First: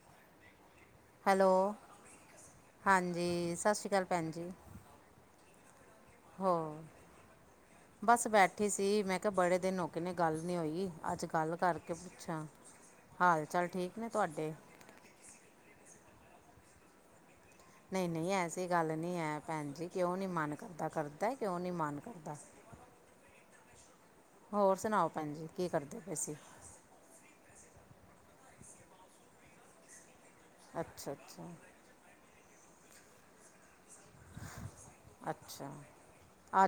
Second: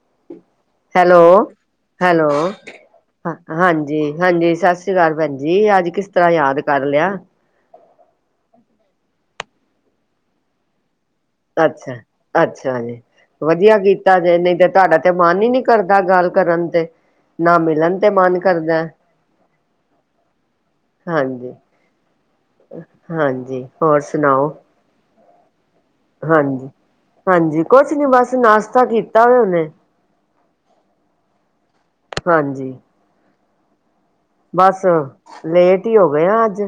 [unintelligible] Hello hello hello, ਹਾਂਜੀ ਸਤਿ ਸ਼੍ਰੀ ਅਕਾਲ ਭੈਣ ਜੀ ਹਾਂਜੀ-ਹਾਂਜੀ, ਸਸ ਸ੍ਰੀ ਕਾਲ ਭੈਣ ਜ ਜੀ ਅੱਜ ਕਿਸ ਕਿਸ ਤਰ੍ਹਾਂ ਯਾਦ ਹੋਰ ਕਰ ਲਿਆ। ਬਸ ਬੈਠੀ ਸੀ ਮੈਂ ਕਿਹਾ ਬੜੇ ਦਿਨ ਹੋਗੇ ਨੇ ਗੱਲ ਨੀ ਹੋਈ। ਅੱਜ ਗੱਲ ਕਰਕੇ ਅੱਛਾ, ਪੁੱਛਾਂ ਅੱਛਾ ਜੀ ਹਾਲ ਚਾਲ ਵਧੀਆ ਠੀਕ ਨੇ ਕੀਤਾ ਜੇ ਤੁਹਾਡੇ ਨਹੀਂ ਤੇ ਤੁਹਾਡਾ ਤੇ ਮਨ ਹੀ ਨੀ ਕਰਦਾ ਗੱਲ ਕਰਨ ਤੇ। ਨਾ ਮਿਲਣ ਨਹੀਂ ਤੇ ਨਹੀਂ, ਮਨ ਐਸੀ ਕਰਦਾ ਗੱਲ ਨਹੀਂ ਹੈ ਭੈਣ ਜੀ ਕਿਉਂ ਨਹੀਂ ਮਨ ਕਰਦਾ ਕਰਦਾ ਹਾਂਜੀ ਕਿਉਂ ਨਹੀਂ ਮਨ ਕਰਦਾ। ਹਾਂਜੀ ਹੋਰ ਸੁਣਾਓ? ਭੈਣਜੀ। ਹਾਂਜੀ-ਹਾਂਜੀ ਕੁਛ ਨੀ ਬਸ ਨਾਸ਼ਤਾ ਕੀਤਾ ਵੇ ਹੁਨੇ। ਅੱਛਾ-ਅੱਛਾ ਹਾਂਜੀ, ਬਸ ਲੇਟ ਹੀ ਹੋ ਗਏ ਆ ਅੱਜ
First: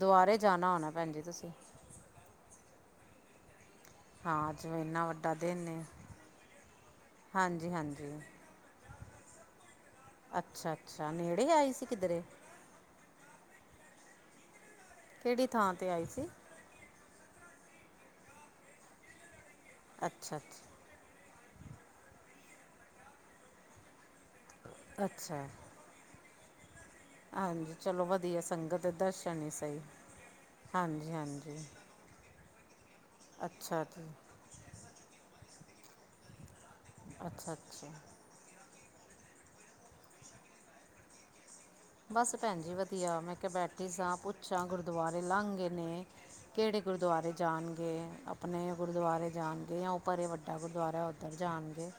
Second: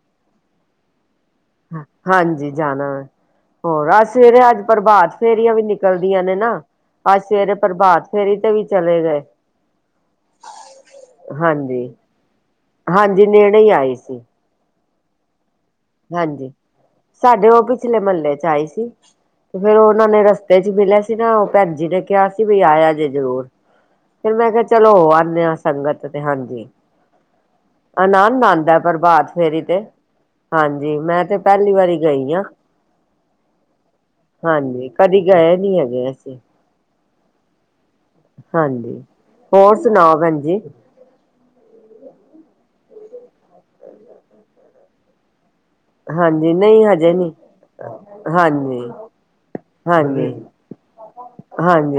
ਦੁਬਾਰੇ ਜਾਣਾ ਹੋਣਾ ਭੈਣ ਜੀ ਤੁਸੀਂ ਹਾਂਜੀ ਜਾਣਾ ਵੈਂ ਹੋਰ ਅੱਜ ਹਾਂ ਸਵੇਰੇ ਅੱਜ ਇੰਨਾ ਪ੍ਰਭਾਤ ਵੱਡਾ ਫੇਰੀਆਂ ਵੀ ਦਿਨ ਹੈ ਨਿਕਲਦੀਆਂ ਨੇ ਨਾ ਅੱਜ ਸਵੇਰੇ ਹਾਂਜੀ ਪ੍ਰਭਾਤ ਹਾਂਜੀ ਫੇਰੀ ਤੇ ਵੀ ਚਲੇ ਗਏ, ਅੱਛਾ ਅੱਛਾ ਨੇੜੇ ਆਈ ਸੀ ਕਿਧਰੇ ਹਾਂਜੀ-ਹਾਂਜੀ। ਨੇਣੇ ਹੀ ਆਈ ਸੀ। ਕਿਹੜੀ ਥਾਂ 'ਤੇ ਆਏ ਸੀ। ਹਾਂਜੀ। ਸਾਡੇ ਉਹ ਪਿਛਲੇ ਮਹੱਲੇ ਚ ਆਈ ਸੀ। ਫੇਰ ਉਹਨਾ ਨੇ ਅੱਛਾ ਰਸਤੇ ਚ ਅੱਛਾ ਮਿਲਿਆ। ਸੀ ਨਾ ਉਹ ਭੈਜੀ ਨੇ ਕਿਹਾ ਸੀ, ਵੀ ਆਇਆ ਜੇ ਜਰੂਰ ਫਿਰ ਮੈਂ ਕਿਹਾ ਚਲੋ ਹੋ ਆਂਦੇ ਅੱਛਾ ਆ ਸੰਗਤ ਤੇ ਹਾਂਜੀ, ਹਾਂਜੀ ਚਲੋ ਵਧੀਆ ਆਨੰਦ ਆਂਦਾ ਸੰਗਤ ਦੇ ਪ੍ਰਭਾਤ ਦਰਸ਼ਨ ਹੀ ਫੇਰੀ ਤੇ ਸਹੀ ਹਾਂਜੀ ਮੈਂ ਤੇ ਪਹਿਲੀ ਵਾਰੀ ਗਈ। [unintelligible] ਅੱਛਾ ਜੀ। ਕਦੇ ਗਏ ਨੀ ਹੈਗੇ ਅਸੀਂ ਅੱਛਾ ਅੱਛਾ ਹਾਂਜੀ ਹੋਰ ਸੁਣਾਓ ਭੈਣ ਜੀ ਬਸ ਭੈਣ ਜੀ ਵਧੀਆ ਮੈਂ ਕੇ ਬੈਠੀ ਸਾਂ ਪੁੱਛਾਂ ਗੁਰ ਦੁਬਾਰੇ ਲੰਘ ਗਗੇ ਆਪਣੇ ਹਾਂਜੀ ਕਿਹੜੇ ਨਹੀਂ ਹਜੇ ਨਹੀਂ ਗੁਰਦੁਆਰੇ ਜਾਣਗੇ ਆਪਣੇ ਹਾਂਜੀ ਗੁਰਦੁਆਰੇ ਜਾਣ ਗੇ ਜਾਂ ਉਹ ਭਰੇ ਹਾਂਜੀ ਵੱਡਾ ਗੁਰਦੁਆਰਾ ਉੱਧਰ ਜਾਣਗੇ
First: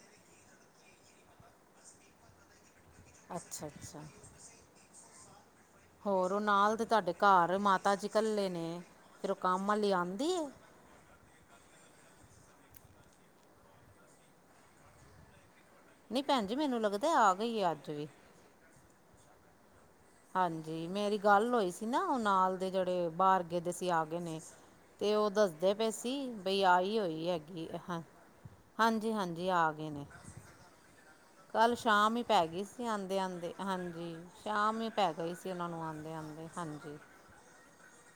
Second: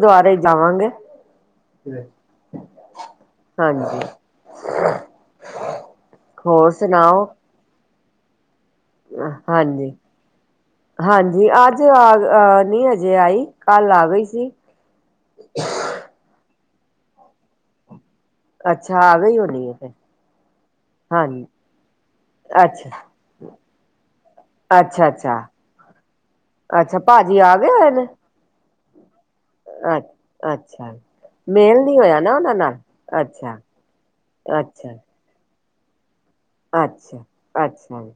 ਦੁਆਰੇ ਜਾਣਗੇ ਅੱਛਾ ਅੱਛਾ ਹਾਂਜੀ ਹੋਰ ਉਹ ਨਾਲ ਤੇ ਤੁਹਾਡੇ ਘਰ ਮਾਤਾ ਤਾ ਜੀ ਇਕੱਲੇ ਨੇ ਫਿਰ ਉਹ ਕੰਮ ਵਾਲੀ ਆਉਂਦੀ ਹੈ ਹਾਂਜੀ-ਹਾਂਜੀ ਅੱਜ ਆ ਅਹ ਨਹੀਂ ਹਜੇ ਆਈ ਕੱਲ ਆ ਗਈ ਸੀ ਨਹੀਂ ਭੈਣ ਜੀ ਮੈਨੂੰ ਲੱਗਦਾ ਆ ਗਈ ਆ ਅੱਜ ਵੀ ਅੱਛਾ ਆ ਗਈ ਹੋਣੀ ਐ ਫਿਰ ਹਾਂਜੀ ਮੇਰੀ ਹਾਂਜੀ ਗੱਲ ਹੋਈ ਸੀ ਨਾ ਉਹ ਨਾਲ ਦੇ ਅੱਛਾ ਜਿਹੜੇ ਬਾਰਗੇ ਦੇ ਸੀ ਆ ਗਏ ਨੇ ਅੱਛਾ ਤੇ ਉਹ ਅੱਛਾ ਦੱਸਦੇ ਪਏ ਸੀ ਬਈ ਆਹੀ ਅੱਛਾ ਹੋਈ ਭਾਜੀ ਹੈਗੀਐ ਹਾਂਜੀ-ਹਾਂਜੀ ਅੱ ਅੱਛਾ ਕੱਲ ਮੇਲ ਨਹੀਂ ਸ਼ਾਮ ਹੋਇਆ ਹੀ ਨਾ ਪੈ ਉਹਨਾਂ ਗਈ ਨਾਲ ਸੀ ਆਂਦੇ ਆਂਦੇ ਅੱਛਾ ਹਾਂਜੀ ਸ਼ਾਮ ਹੀ ਪੈ ਗਈ ਸੀ ਸੇਲਾਂ ਨੂੰ ਆਂਦੇ ਆਂਦੇ ਅੱਛਾ-ਅੱਛਾ ਹਾਂਜੀ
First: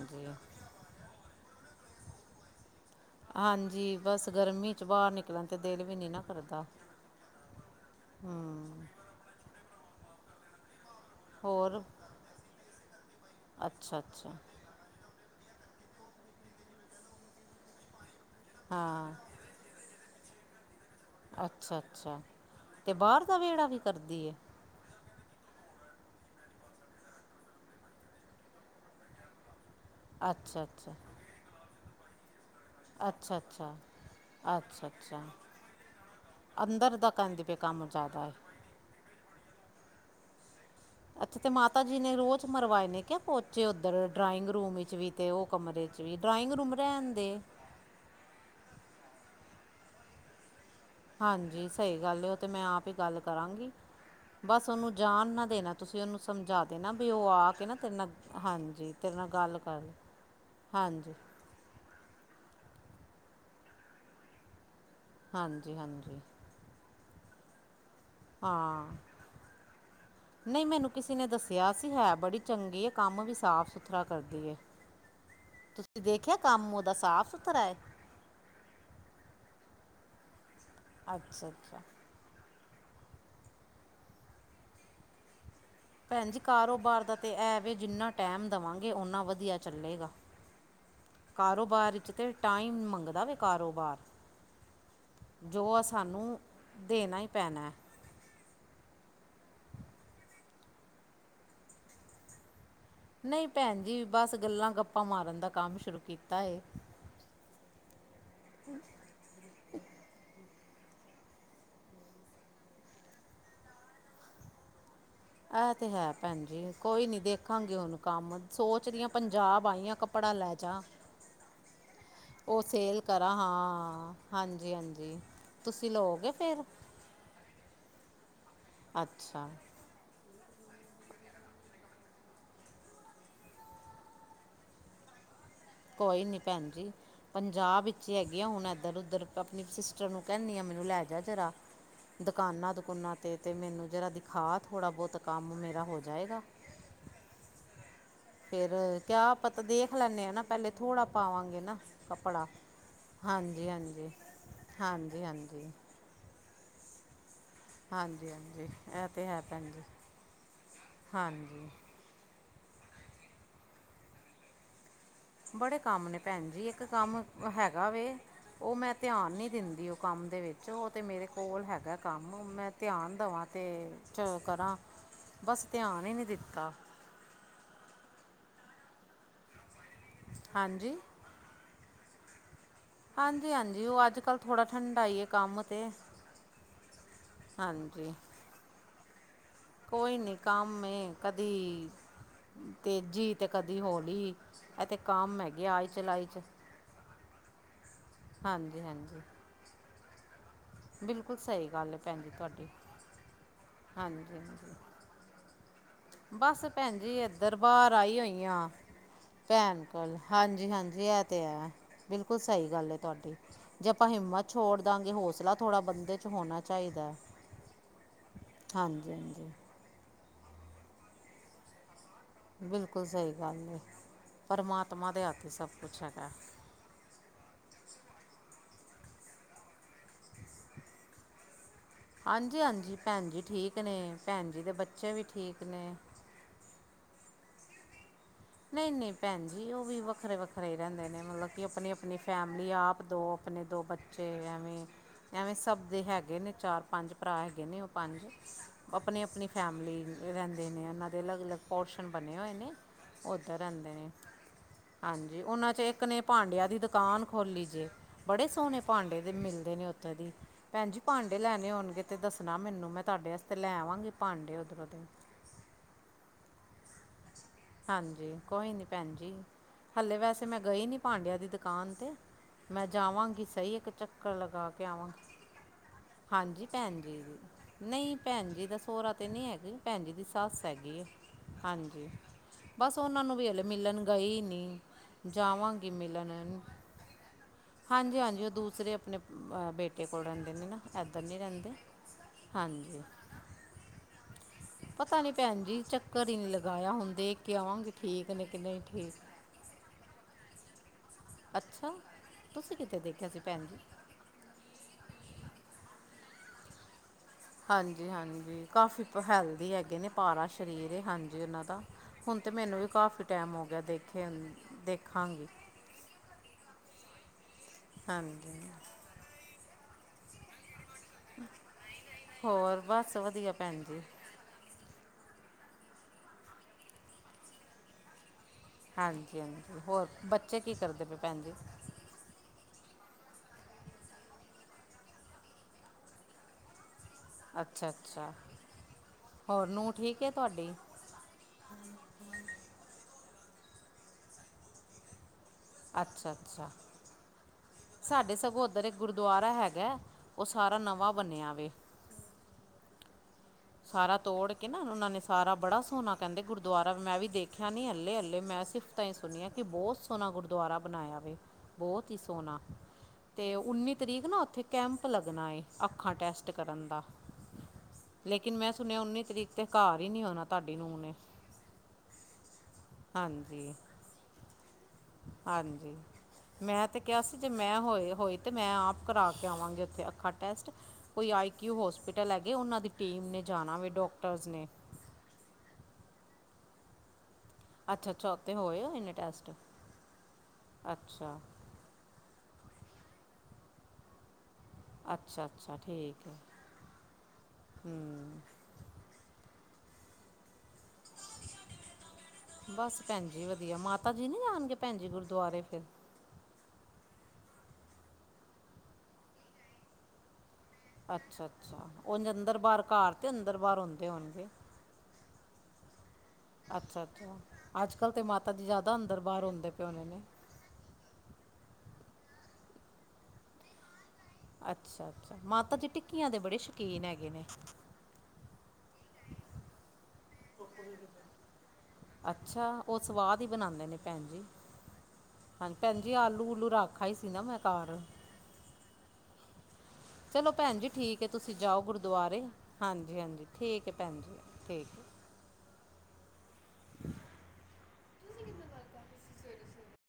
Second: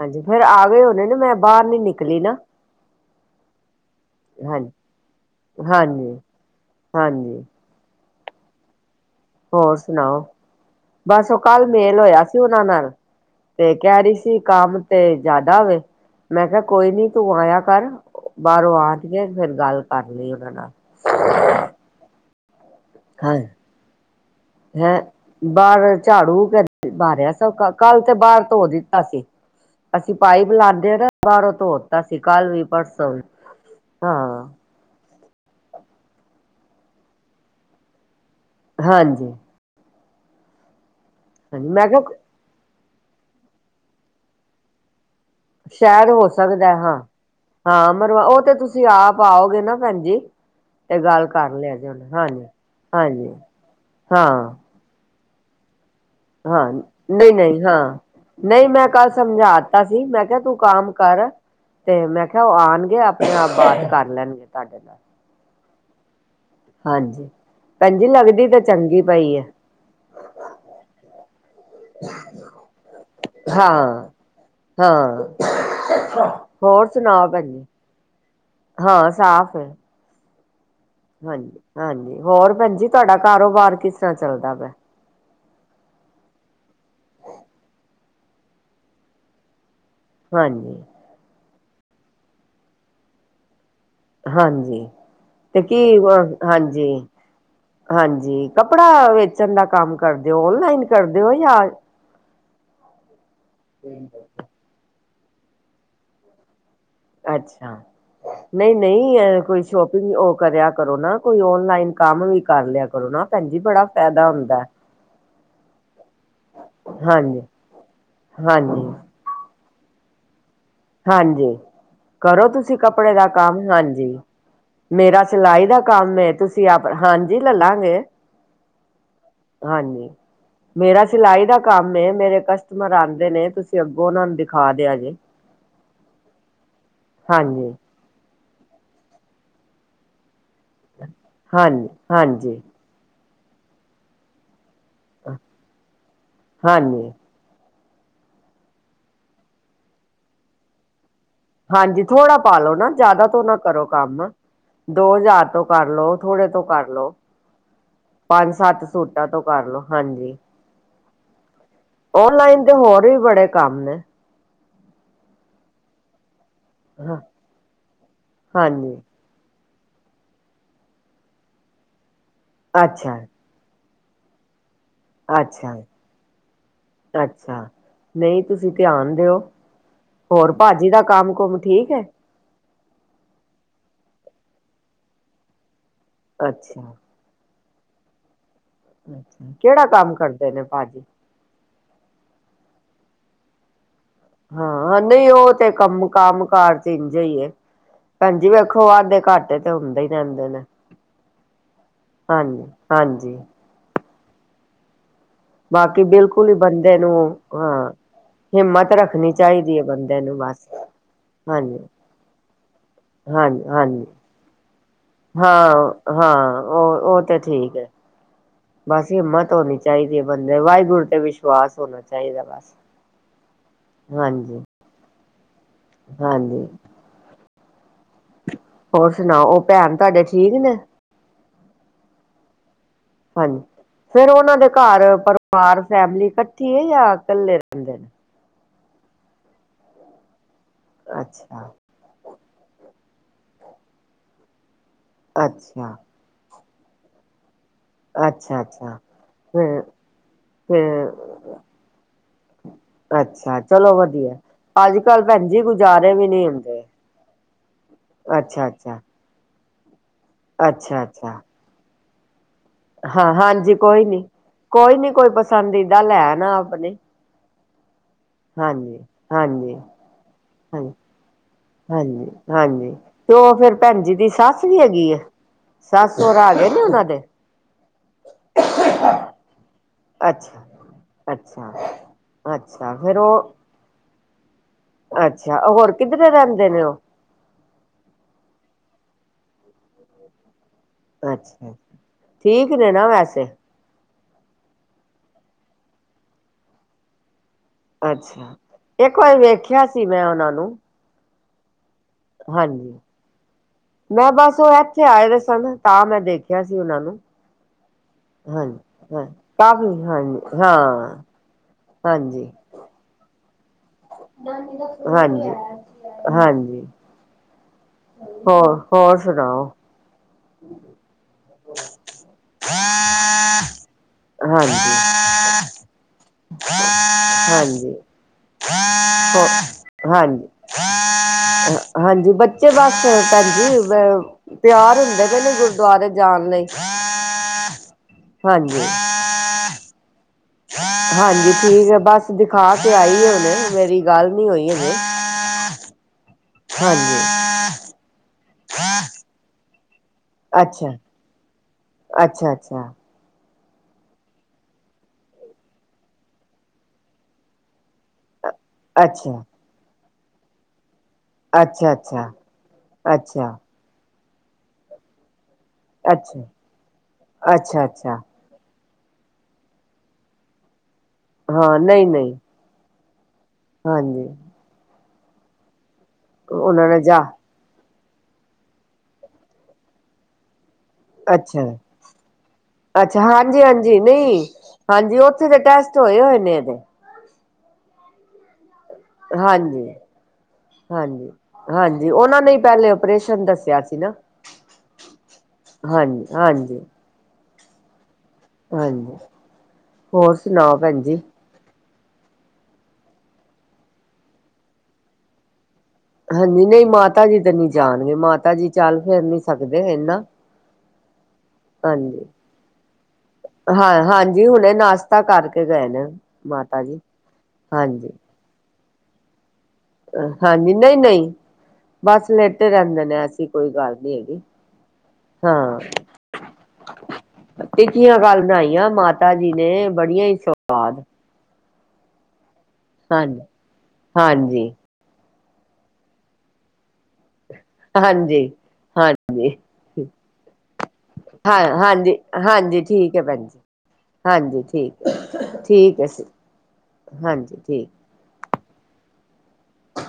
ਹਾਂਜੀ ਫੇਰ ਆ ਗਏ ਹੋਣੇ ਨਾ ਮੈਂ ਬਾਹਰ ਨੀ ਨਿਕਲੀ ਨਾ ਹਾਂਜੀ ਬਸ ਹਾਂਜੀ ਗਰਮੀ ਚ ਬਾਹਰ ਨਿਕਲਣ ਤੇ ਦਿਲ ਵੀ ਨੀ ਹਾਂਜੀ ਨਾ ਕਰਦਾ ਹਾਂਜੀ ਹੂੰ ਹੋਰ ਸੁਣਾਓ ਬਸ ਉਹ ਕੱਲ ਹੋਰ ਮੇਲ ਹੋਇਆ ਸੀ ਉਹਨਾਂ ਨਾਲ ਤੇ ਅੱਛਾ ਕਹਿ ਰਹੀ ਅੱਛਾ ਸੀ ਕੰਮ ਤੇ ਜ਼ਿਆਦਾ ਹੋਵੇ ਮੈਂ ਕਿਹਾ ਕੋਈ ਨੀ ਤੂੰ ਆਇਆ ਕਰ ਬਾਹਰੋਂ ਆ [unintelligible] ਹਾਂ ਫਿਰ ਗੱਲ ਕਰ ਲਈ ਉਹਨਾਂ ਨਾਲ ਅੱਛਾ ਅੱਛਾ ਤੇ ਬਾਹਰ ਦਾ ਹਾਂ ਵਿਹੜਾ ਵੀ ਕਰਦੀ ਹੈ ਹੈਂ ਬਾਹਰ ਝਾੜੂ ਕ ਬਾਰਿਆ ਸਾ ਕੱਲ ਤੇ ਬਾਹਰ ਧੋ ਦਿੱਤਾ ਸੀ ਅਸੀਂ ਪਾਈਪ ਅੱਛਾ ਲਾਂਦੇ ਹਾਂ ਤਾਂ ਬਾਹਰੋਂ ਧੋ ਅਸੀਂ ਕੱਲ ਵੀ ਪਰਸੋਂ ਵੀ ਅੱਛਾ-ਅੱਛਾ ਹਾਂ ਅੱਛਾ-ਅੱਛਾ ਅੰਦਰ ਦਾ ਕਹਿੰਦੀ ਪਈ ਏ ਕੰਮ ਜਿਆਦਾ ਏ। ਹਾਂਜੀ। ਅੱਛਾ ਤੇ ਹਾਂਜੀ ਮਾਤਾ ਮੈਂ ਜੀ ਕਿਹਾ ਨੇ ਰੋਜ਼ ਮਰਵਾਏ ਨੇ। ਕਿਆ ਪੋਚੇ ਔਦਰ ਡਰਾਇੰਗ ਰੂਮ ਵਿੱਚ ਵੀ। ਤੇ ਉਹ ਕਮਰੇ 'ਚ ਸ਼ਾਇਦ ਵੀ ਹੋ ਡਰਾਇੰਗ ਰੂਮ ਸਕਦਾ ਹਾਂ, ਰਹਿਣ ਦੇ ਹਾਂ ਮਰਵ ਓਹ ਤੇ ਤੁਸੀਂ ਆਪ ਪਾਓਗੇ ਨਾ ਭੈਣ ਜੀ ਤੇ ਗੱਲ ਕਰ ਹਾਂਜੀ, ਲਿਆ ਜੇ ਸਹੀ ਉਹਨੇ ਗੱਲ ਏ ਓਹ ਹਾਂਜੀ ਤੇ ਮੈਂ ਆਪ ਈ ਗੱਲ ਹਾਂਜੀ ਕਰਾਂਗੀ ਹਾਂ ਬਸ ਓਨੂੰ ਜਾਣ ਨਾ ਦੇਣਾ। ਤੁਸੀਂ ਉਹਨੂੰ ਸਮਝਾ ਹਾਂ, ਦੇਣਾ ਵੀ ਉਹ ਨਹੀਂ ਆ ਨਹੀਂ ਕੇ ਨਾ ਤੇਰੇ ਹਾਂ ਨਾਲ ਨਹੀਂ ਮੈਂ ਹਾਂਜੀ ਕੱਲ ਤੇਰੇ ਨਾਲ ਗੱਲ ਸਮਝਾ ਕਰ ਦਿੱਤਾ ਲੇ ਸੀ ਮੈਂ ਕਿਆ ਤੂੰ ਕੰਮ ਹਾਂਜੀ ਕਰ ਤੇ ਮੈਂ ਕਿਹਾ ਔ ਆਣਗੇ ਆਪਣੇ ਆਪ ਬਾਤ ਕਰ ਲੈਣਗੇ, ਤੁਹਾਡੇ ਨਾਲ। ਹਾਂਜੀ ਹਾਂਜੀ। ਹਾਂਜੀ। ਭੈਣ ਜੀ ਲੱਗਦੀ ਤਾਂ ਹਾਂ, ਚੰਗੀ ਪਈ ਹੈ ਨਹੀਂ ਮੈਨੂੰ ਕਿਸੇ ਨੇ ਦੱਸਿਆ ਸੀ ਹੈ ਬੜੀ ਚੰਗੀ ਏ ਕੰਮ ਵੀ ਸਾਫ ਸੁਥਰਾ ਹਾਂ ਕਰਦੀ ਏ, ਹਾਂ ਤੁਸੀਂ ਦੇਖਿਆ ਕੰਮ ਹੋਰ ਓਦਾ ਸੁਣਾਓ ਸਾਫ ਭੈਣ ਜੀ ਸੁਥਰਾ ਏ। ਹਾਂ ਸਾਫ਼ ਹੈ ਹਾਂਜੀ ਹਾਂਜੀ, ਹੋਰ? ਭੈਣਜੀ, ਤੁਹਾਡਾ ਕਾਰੋਬਾਰ ਕਿਸ ਤਰ੍ਹਾਂ ਚੱਲਦਾ ਪਿਆ ਭੈਣ ਜੀ ਕਾਰੋਬਾਰ ਦਾ ਤੇ ਐ ਵੇ ਜਿੰਨਾ ਟੈਮ ਦੇਵਾਂਗੇ ਔਨਾਂ ਵਧੀਆ ਚੱਲੇਗਾ। ਹਾਂਜੀ। ਕਾਰੋਬਾਰ ਚ ਤੇ ਟਾਈਮ ਮੰਗਦਾ ਵੇ ਕਾਰੋਬਾਰ। ਹਾਂਜੀ, ਤੇ ਜੋ ਕੀ ਅ ਸਾਨੂੰ ਦੇਣਾ ਹੀ ਪੈਣਾ ਹੈ। ਹਾਂਜੀ-ਹਾਂਜੀ ਕੱਪੜਾ ਵੇਚ ਵੇਚਣ ਦਾ ਕੰਮ ਕਰਦੇ ਔ, ਔਨਲਾਈਨ ਕਰਦੇ ਔ ਜਾ ਨਹੀਂ, ਭੈਣਜੀ ਬਸ ਗੱਲਾਂ ਗੱਪ ਗੱਪਾਂ ਮਾਰਨ ਦਾ ਕੰਮ ਸ਼ੁਰੂ ਕੀਤਾ ਏ। ਅੱਛਾ, ਨਹੀਂ ਨਹੀਂ ਆ ਕੋਈ ਸ਼ੋਪਿੰਗ ਔ ਕਰਿਆ ਕਰੋ ਨਾ ਕੋਈ ਔਨਲਾਈਨ ਕੰਮ ਵੀ ਕਰ ਲਿਆ ਕਰੋ, ਨਾ ਭੈਣਜੀ ਬੜਾ ਫੈਦਾ ਹੁੰਦਾ। ਐ ਤੇ ਹੈ ਭੈਣਜੀ ਕੋਈ ਨੀ ਹਾਂਜੀ ਦੇਖਾਂਗੇ ਹੁਣ ਕੰਮ ਹਾਂਜੀ ਸੋਚਰੀਆਂ ਪੰਜਾਬ ਵਾਹੀਆਂ ਕੱਪੜਾ ਲੈ ਜਾ। ਹਾਂਜੀ ਕਰੋ ਉਹ ਤੁਸੀਂ ਸੇਲ ਕੱਪੜੇ ਦਾ ਕਰਾਂ ਕਮ, ਹਾਂ ਹਾਂਜੀ ਹਾਂਜੀ ਹਾਂਜੀ। ਮੇਰਾ ਸਿਲਾਈ ਦਾ ਤੁਸੀਂ ਕਮ ਲਓਗੇ ਏ ਫਿਰ ਤੁਸੀਂ ਆਪ ਹਾਂਜੀ ਲੇਲਾਂਗੇ ਅੱਛਾ ਹਾਂਜੀ। ਮੇਰਾ ਸਿਲਾਈ ਦਾ ਕੰਮ ਏ ਮੇਰੇ ਕਸਟਮਰ ਆਂਦੇ ਨੇ ਤੁਸੀਂ ਅੱਗੋਂ ਓਨਾਂ ਨੂੰ ਦਿਖਾ ਦਿਆ ਜੇ। ਕੋਈ ਨੀ ਭੈਣ ਜੀ ਹਾਂਜੀ ਪੰਜਾਬ ਵਿੱਚੀ ਹੈਗ ਹੁਣ, ਐਧਰ ਉੱਧਰ ਅਪਣੀ ਸਿਸਟਰ ਨੂੰ ਕਹਿਣੀ ਆ ਮੈਨੂੰ ਲੈ ਜਾ ਜਰਾ ਹਾਂਜੀ ਹਾਂਜੀ ਦੁਕਾਨਾਂ-ਦੁਕੁਨਾਂ ਤੇ। ਤੇ ਮੈਨੂੰ ਜਰਾ ਦਿਖਾ। ਥੋੜ੍ਹਾ ਬੌਤ ਕੰਮ ਮੇਰਾ ਹੋ ਜਾਏਗਾ। ਹਾਂਜੀ ਫੇਰ ਕਿਆ ਆਪਾਂ ਤਾਂ ਦੇਖ ਲੈਂਨੇ ਹਾਂ ਨਾ ਪਹਿਲੇ ਥੋੜ੍ਹਾ। ਪਾਵਾਂਗੇ ਨਾ ਹਾਂਜੀ ਥੋੜਾ ਕੱਪੜਾ ਪਾ ਲੋ ਨਾ ਜ਼ਿਆਦਾ ਤੋਂ ਨਾ ਹਾਂਜੀ ਕਰੋ ਹਾਂਜੀ ਕੰਮ ਦੋ ਹਾਂਜੀ ਹਜ਼ਾਰ ਤੋਂ ਹਾਂਜੀ ਕਰ ਲਓ ਥੋੜੇ ਤੋਂ। ਕਰਲੋ। ਹਾਂਜੀ ਪੰਜ ਹਾਂਜੀ ਸੱਤ ਇਹ ਤਾਂ ਸੂਟਾਂ ਹੈ ਤੋਂ ਭੈਣ ਕਰਲੋ ਜੀ ਹਾਂਜੀ ਹਾਂਜੀ ਔਨਲਾਈਨ ਹੋਰ ਵੀ ਬੜੇ ਕੰਮ ਨੇ ਬੜੇ ਕੰਮ ਨੇ ਭੈਣ ਜੀ। ਜੀ ਇੱਕ ਹਾਂ, ਕੰਮ ਹੈਗਾ ਵੇ ਉਹ ਮੈਂ ਹਾਂਜੀ ਧਿਆਨ ਨਹੀਂ ਦਿੰਦੀ ਦੀ ਉਹ ਕੰਮ ਦੇ ਵਿੱਚੋ ਉਹ ਤਾਂ ਮੇਰੇ ਕੋਲ ਹੈਗਾ। ਕੰਮ ਮੈਂ ਧਿਆਨ ਦੇਵਾਂ ਤੇ ਚਲ ਕਰਾਂ ਬਸ ਧਿਆਨ ਹੀ ਨਹੀਂ ਦਿੱਤਾ ਅੱਛਾ-ਅੱਛਾ ਨਹੀਂ। ਤੁਸੀਂ ਧਿਆਨ ਦਿਓ। ਹੋਰ ਭਾਜੀ ਹਾਂਜੀ ਦਾ ਕੰਮ ਕੁਮ ਠੀਕ ਹੈ? ਹਾਂਜੀ-ਹਾਂਜੀ ਉਹ ਅੱਜ ਕੱਲ ਥੋੜਾ ਠੰਡਾ ਹੀ ਹੈ, ਕੰਮ ਤੇ ਅੱਛਾ। ਹਾਂਜੀ। ਅੱਛਾ। ਕਿਹੜਾ ਕੰਮ ਕੋਈ ਨੀ ਕਰਦੇ ਨੇ ਕੰਮ ਭਾਜੀ ਇਹ ਕਦੀ ਤੇਜ਼ੀ। ਤੇ ਕਦੀ ਹੋਰ। ਹਾਂ ਨਹੀਂ ਉਹ ਤੇ ਕੰਮ-ਕੰਮ ਕਾਰ ਚ ਇੰਝ ਹੀ ਇਹ ਭੈਣਜੀ ਹਾਂਜੀ ਵੇਖੋ ਵਾਧੇ ਹਾਂਜੀ ਘਾਟੇ ਤੇ ਹੁੰਦਾ ਏ ਨੇ। ਲਿਆਂਦੇ ਨੇ ਬਿਲਕੁਲ ਸਹੀ ਗੱਲ ਹੈ। ਭੈਣ ਜੀ ਤੁਹਾਡੀ ਹਾਂਜੀ ਹਾਂਜੀ ਹਾਂਜੀ-ਹਾਂਜੀ। ਬਾਕੀ ਬਿਲਕੁਲ ਹੀ ਬੰਦੇ ਨੂੰ ਇੱਧਰ ਹ ਬਾਹਰ ਆਈ ਹੋਈ ਆ ਹਿੰਮਤ ਰੱਖਣੀ ਚਾਹੀਦੀ ਹੈ। ਭੈਣ ਕੋਲ ਬੰਦੇ ਨੂੰ, ਬਸ ਹਾਂਜੀ ਹਾਂਜੀ ਇਹ ਤੇ ਹੈ ਹਾਂਜੀ ਬਿਲਕੁਲ ਸਹੀ ਗੱਲ ਏ ਤੁਹਾਡੀ, ਹਾਂਜੀ ਜੇ ਆਪਾਂ ਹਿੰਮਤ ਛੋੜ ਦਿਆਂਗੇ ਹੌਸਲਾ ਥੋੜ੍ਹਾ ਬੰਦੇ 'ਚ ਹੋਣਾ ਹਾਂ-ਹਾਂ ਚਾਹੀਦਾ ਉਹ-ਉਹ ਤੇ ਠੀਕ ਹੈ ਬਸ ਹਾਂਜੀ ਹਾਂਜੀ ਹਿੰਮਤ ਹੋਣੀ ਚਾਹੀਦੀ। ਬੰਦੇ ਵਾਹਿਗੁਰੂ ਤੇ ਵਿਸ਼ਵਾਸ ਹੋਣਾ ਚਾਹੀਦਾ। ਬਸ ਬਿਲਕੁਲ ਸਹੀ ਗੱਲ ਹੈ ਹਾਂਜੀ ਪਰਮਾਤਮਾ ਦੇ ਹੱਥ। ਅਤੇ ਸਭ। ਕੁੱਛ ਹੈਗਾ ਹਾਂਜੀ ਹੋਰ ਸੁਣਾਓ ਉਹ ਭੈਣ ਤੁਹਾਡੀ ਠੀਕ ਨੇ? ਹਾਂਜੀ-ਹਾਂਜੀ। ਹਾਂਜੀ ਫਿਰ ਉਹਨਾਂ ਦੇ ਘਰ ਵੀ ਠੀਕ ਪਰਿਵਾਰ ਨੇ ਫੈਮਿਲੀ ਇਕੱਠੀ ਏ? ਯਹ ਕੱਲੇ ਰਹਿੰਦੇ ਨੇ? [inaudible] ਨਹੀਂ-ਨਹੀਂ। ਭੈਣ ਜੀ ਉਹ ਵੀ ਵੱਖਰੇ-ਵੱਖਰੇ। ਵੱਖਰੇ ਹੀ ਰਹਿੰਦੇ ਨੇ ਮਤਲਬ ਕਿ ਅੱਛਾ ਆਪਣੀ-ਆਪਣੀ ਫੈਮਲੀ ਆਪ ਦੋ ਆਪਣੇ ਦੋ ਬੱਚੇ ਐਵੇਂ ਐਵੇਂ ਸਭ ਅੱਛਾ ਦੇ ਹੈਗੇ ਨੇ ਚਾਰ ਪੰਜ ਭਰਾ ਹੈਗੇ ਹੈਗੇ ਨੇ ਉਹ ਪੰਜ ਅੱਛਾ ਅੱਛਾ ਆਪਣੀ ਆਪਣੀ ਫਿਰ ਫੈਮਿਲੀ ਰਹਿੰਦੇ ਨੇ ਉਹਨਾਂ ਫਿਰ ਦੇ ਅਲੱਗ-ਅਲੱਗ ਪੋਰਸ਼ਨ ਬਣੇ ਹੋਏ ਨੇ ਉੱਧਰ ਅੱਛਾ ਰਹਿੰਦੇ ਚਲੋ ਨੇ ਵਧੀਆ ਅੱਜ ਕੱਲ ਹਾਂਜੀ ਭੈਣ ਜੀ ਉਹਨਾਂ ਚ ਇੱਕ ਗੁਜ਼ਾਰੇ ਨੇ ਵੀ ਨਹੀਂ ਭਾਂਡਿਆਂ ਦੀ ਹੁੰਦੇ ਦੁਕਾਨ ਖੋਲੀ ਸੀ ਬੜੇ ਅੱਛਾ ਸੋਹਣੇ ਅੱਛਾ ਭਾਂਡੇ ਦੇ ਮਿਲਦੇ ਨੇੇ ਦੀ ਭੈਣ ਜੀ ਅੱਛਾ ਅੱਛਾ ਭਾਂਡੇ ਲੈਣੇ ਹੋਣਗੇ ਤੇ ਦੱਸ ਹਾਂ ਹਾਂਜੀ ਕੋਈ ਉੱਧਰੋਂ ਨੀ-ਕੋਈ ਦੇ ਨੀ ਕੋਈ ਪਸੰਦ ਦੀਦਾ ਲੈ ਆਨਾ- ਆਪਣੇ ਹਾਂਜੀ ਕੋਈ ਨਹੀਂ ਹਾਂਜੀ ਭੈਣ ਜੀ ਹਾਂਜੀ ਹਾਲੇ ਵੈਸੇ ਮੈਂ ਗਈ ਹਾਂਜੀ ਨਹੀਂ ਭਾਂਡੇ ਆ ਦੀ ਦੁਕਾਨ 'ਤੇ ਹਾਂਜੀ ਮੈਂ ਹਾਂਜੀ ਤੇ ਜਾਵਾਂਗੀ ਉਹ ਸਹੀ ਫਿਰ ਇੱਕ ਭੈਣ ਜੀ ਦੀ ਚੱਕਰ ਸੱਸ ਲਗਾ ਵੀ ਕੇ ਹੈਗੀ ਹੈ ਆਵਾਂਗੀ ਸੱਸ ਸਹੁਰਾ ਆ ਹਾਂਜੀ ਗਏ ਨੇ ਭੈਣ ਉਹਨਾਂ ਦੇ ਜੀ ਨਹੀਂ ਭੈਣ ਜੀ ਦਾ ਸੋਹਰਾਦ ਤੇ ਨਹੀਂ ਹੈਗਾ। ਭੈਣ ਜੀ ਦੀ ਸੱਸ ਅੱਛਾ ਹੈਗੀ ਹੈ ਅੱਛਾ ਹਾਂਜੀ ਅੱਛਾ ਫੇਰ ਉਹ ਗਈਨੀ ਅੱਛਾ ਜਾਵਾਂਗੀ, ਹੋਰ ਕਿੱਧਰੇ ਮਿਲਣ ਰਹਿੰਦੇ ਨੇ ਉਹ ਹਾਂਜੀ-ਹਾਂਜੀ, ਉਹ ਦੂਸਰੇ ਆਪਣੇ ਬੇਟੇ ਕੋਲ ਰਹਿੰਦੇ ਨੇ ਨਾ। ਇੱਧਰ ਨਹੀਂ ਅੱਛਾ, ਰਹਿੰਦੇ ਠੀਕ ਨੇ ਹਾਂਜੀ ਨਾ ਵੈਸੇ। ਪਤਾ ਨੀ ਭੈਣ ਜੀ, ਚੱਕਰ ਹੀ ਨਹੀਂ ਲਗਾਇਆ ਹੁੰਦੇ ਅੱਛਾ, ਇੱਕ ਵਾਰੀ ਵੇਖਿਆ ਸੀ ਮੈਂ ਉਹਨਾਂ ਨੂੰ। ਅੱਛਾ। ਤੁਸੀਂ ਹਾਂਜੀ ਕਿੱਥੇ ਦੇਖਿਆ ਸੀ ਭੈਣ ਜੀ? ਮੈਂ ਬਸ ਉਹ ਇੱਥੇ ਆਏ ਹੋਏ ਸਨ ਤਾਂ ਮੈਂ ਦੇਖਿਆ ਸੀ ਉਹਨਾਂ ਨੂੰ। ਹਾਂਜ ਜੀ ਹਾਂਜੀ, ਕਾਫੀ ਹਾਂ ਹੈਲਦੀ ਕਾਫੀ ਹੈਗੇ ਨੇ ਭਾਰਾ ਹਾਂਜੀ ਸਰੀਰ ਹੈ ਹਾਂ ਹਾਂਜੀ, ਉਹਨਾਂ ਦਾ। ਹੁਣ ਤੇ ਮੈਨੂੰ ਵੀ ਕਾਫੀ ਟਮ ਨਮੋ ਹਾਂਜੀ-ਹਾਂਜੀ। ਹਾਂਜੀ ਹੋਰ-ਹੋਰ ਸੁਣਾਓ। ਹੂੰ। ਹੋਰ ਬਸ ਵਧੀਆ ਭੈਣ ਜੀ। ਹਾਂਜੀ ਹਾਂਜੀ। ਹੋ ਹਾਂਜੀ-ਹਾਂਜੀ, ਹੋਰ ਹਾਂਜੀ ਬੱਚੇ ਕੀ ਕਰਦੇ ਪਏਂ ਭੈਣਂ ਜੀ? ਭੈਣਜੀ ਤਿਆਰ ਹੁੰਦੇ ਪਯੇ ਨੇ ਗੁਰਦੁਆਰੇ ਜਾਣ ਲਈ। ਅੱਛਾ-ਅੱਛਾ, ਹਾਂਜੀ ਹੋਰ ਨੂੰਹ ਠੀਕ ਹੈ। ਤੁਹਾਡੀ ਹਾਂਜੀ, ਠੀਕ ਹੈ ਬਸ ਦਿਖਾ ਕੇ ਆਈ ਹੈ ਹੁਨੇ। ਮੇਰੀ ਗੱਲ ਨੀ ਹੋਈ ਅਜੇ। ਅੱਛਾ। ਹਾਂਜੀ। ਸੱਤ ਇਧਰ ਇੱਕ ਗੁਰਦੁਆਰਾ ਹੈਗਾ। ਉਹ ਸਾਰਾ ਨਵਾਂ ਬਣਿਆ ਵੇ। ਅੱਛਾ-ਅੱਛਾ। ਸਾਰਾ ਤੋੜ ਕੇ ਨਾ ਉਹਨਾਂ ਨੇ ਸਾਰਾ ਬੜਾ ਸੋਹਣਾ ਕਹਿੰਦੇ ਗੁਰਦੁਆਰਾ ਮੈਂ ਵੀ ਦੇਖਿਆ ਨੀ ਹਲੇ-ਹਲੇ ਮੈਂ ਸਿਫਤਾਂ ਹੀ ਅੱਛਾ ਸੁੱਣੀ ਹ ਕਿ ਬਹੁਤ ਸੋਹਣਾ ਗੁਰਦੁਆਰਾ ਬਣਾਇਆ। ਅੱਛਾ ਬਹੁਤ ਹੀ ਅੱਛਾ ਸੋਹਣਾ ਅੱਛਾ ਤੇ ਉੱਨੀ ਤਰੀਕ ਨਾ ਉੱਥੇ ਕੈਂਪ ਲੱਗਣਾ ਏ। ਅੱਖਾਂ ਟੈਸਟ ਕਰਨ ਦਾ ਅੱਛਾ-ਅੱਛਾ-ਅੱਛਾ ਲੇਕਿਨ ਮੈਂ ਸੁਣਿਆ ਉੱਨੀ ਤਰੀਕ ਤੇ ਘਰ ਹੀ ਨੀ ਹੋਣਾ ਤੁਹਾਡੀ ਨੂੰਹ ਨੇ। ਹਾਂ ਨਹੀਂ-ਨਹੀਂ। ਹਾਂਜੀ। ਹਾਂਜੀ। ਮੈਂ ਉਹਨਾਂ ਨੇ ਤੇ ਜਾ ਕਿਹਾ ਸੀ ਜੇ ਮੈਂ ਹੋਏ। ਹੋਏ ਤੇ ਮੈਂ ਆਪ ਕਰਾ ਕੇ ਆਵਾਂਗੀ ਉੱਥੇ ਅੱਖਾਂ ਟੈਸਟ ਕੋਈ ਆਈ ਕਿਊ ਹੌਸਪੀਟਲ ਹੈਗੇ ਉਹਨਾਂ ਦੀ ਅੱਛਾ-ਅੱਛਾ ਟੀਮ ਨੇ ਜਾਣਾ ਵੇ ਹਾਂਜੀ-ਹਾਂਜੀ ਨਹੀਂ ਡਾਕਟਰਸ ਨੇ ਹਾਂਜੀ ਉੱਥੇ ਦੇ ਟੈਸਟ ਹੋਏ ਓਏ ਨੇ [unintelligible] ਅੱਛਾ- ਅੱਛਾ ਓਥੇ ਹੋਏ ਆ। ਅੱਛਾ ਹਾਂਜੀ-ਹਾਂਜੀ-ਹਾਂਜੀ ਉਹਨਾਂ ਨੇ ਪਹਿਲੇ ਆਪ੍ਰੇਸ਼ਨ ਦੱਸਿਆ ਸੀ ਨਾ ਅੱਛਾ-ਅੱਛਾ ਹਾਂਜੀ, ਠੀਕ ਏ। ਹਾਂਜੀ, ਹੂੰ ਹਾਂਜੀ ਹੋਰ ਸੁਣਾਓ ਭੈਣਜੀ ਬਸ ਭੈਣਜੀ ਵਧੀਆ ਮਾਤਾ ਜੀ ਨੀ ਆਣਗੇ ਭੈਣ ਜੀ ਗੁਰਦੁਆਰੇ ਫਿਰ ਹਾਂਜੀ ਨਹੀਂ ਮਾਤਾ ਜੀ ਤੇ ਨਹੀਂ ਜਾਣਗੇ ਮਾਤਾ ਜੀ ਚੱਲ ਫਿਰ ਨੀ ਸਕਦੇ ਇਨਾੱ ਅੱਛਾ ਅੱਛਾ ਉਝ ਹਾਂਜੀ ਅੰਦਰ ਬਾਹਰ ਘਰ ਤੇ ਅੰਦਰ ਬਾਹਰ ਹਾਂ ਹੁੰਦੇ ਹਾਂਜੀ ਹੋਣਗੇ ਹੁਣੇ ਨਾਸ਼ਤਾ ਕਰ [unintelligible] ਅੱਛਾ-ਅੱਛਾ ਅੱਜ ਕੱਲ ਤੇ ਮਾਤਾ ਜੀ ਜ ਉਹਦਾ ਅੰਦਰ ਬਾਹਰ ਆਂਦੇ। ਹਾਂਜੀ ਨਹੀਂ-ਨਹੀਂ। ਬਸ ਲੇਟੇ ਰਹਿੰਦੇ ਨੇ ਐਸੀ ਕੋਈ ਗੱਲ ਨੀ ਹੈਗੀ। ਅੱਛਾ-ਅੱਛਾ ਮਾਤਾ ਹਾਂ ਜੀ ਟਿੱਕੀਆਂ ਦੇ ਬੜੇ ਸ਼ੌਕੀਨ ਹੈਗੇ ਨੇ। ਟਿੱਕੀਆਂ ਕੱਲ ਬਣਾਈਆਂ ਮਾਤਾ ਜੀ ਨੇ ਬੜੀਆਂ ਸਵਾਦ ਅੱਛਾ ਉਹ ਸਵਾਦ ਹਾਂਜੀ ਹੀ ਬਣਾਦੇ ਨੇ ਭੈਣ ਜੀ। ਹਾਂਜੀ ਹਾਂਜੀ ਭੈਣ ਜੀ ਆਲੂ ਉਲੂ ਰੱਖਾ ਹੀ ਸੀ ਨਾ ਮੈਂ ਘਰ ਹਾਂਜੀ -ਹਾਂ। ਹਾਂਜੀ ਚਲੋ ਭੈਣ ਜੀ ਠੀਕ ਹੈ ਤੁਸੀਂ ਹਾਂ ਜਾਓ ਹਾਂਜੀ- ਗੁਰਦੁਆਰੇ ਹਾਂਜੀ ਠੀਕ ਹੈ ਭੈਣ ਹਾਂਜੀ ਜੀ ਠੀਕ ਹੈ ਭੈਣ ਜੀ ਹਾਂਜੀ ਹੈ ਠੀਕ- ਠੀਕ ਹੈ ਹਾਂਜੀ ਠੀਕ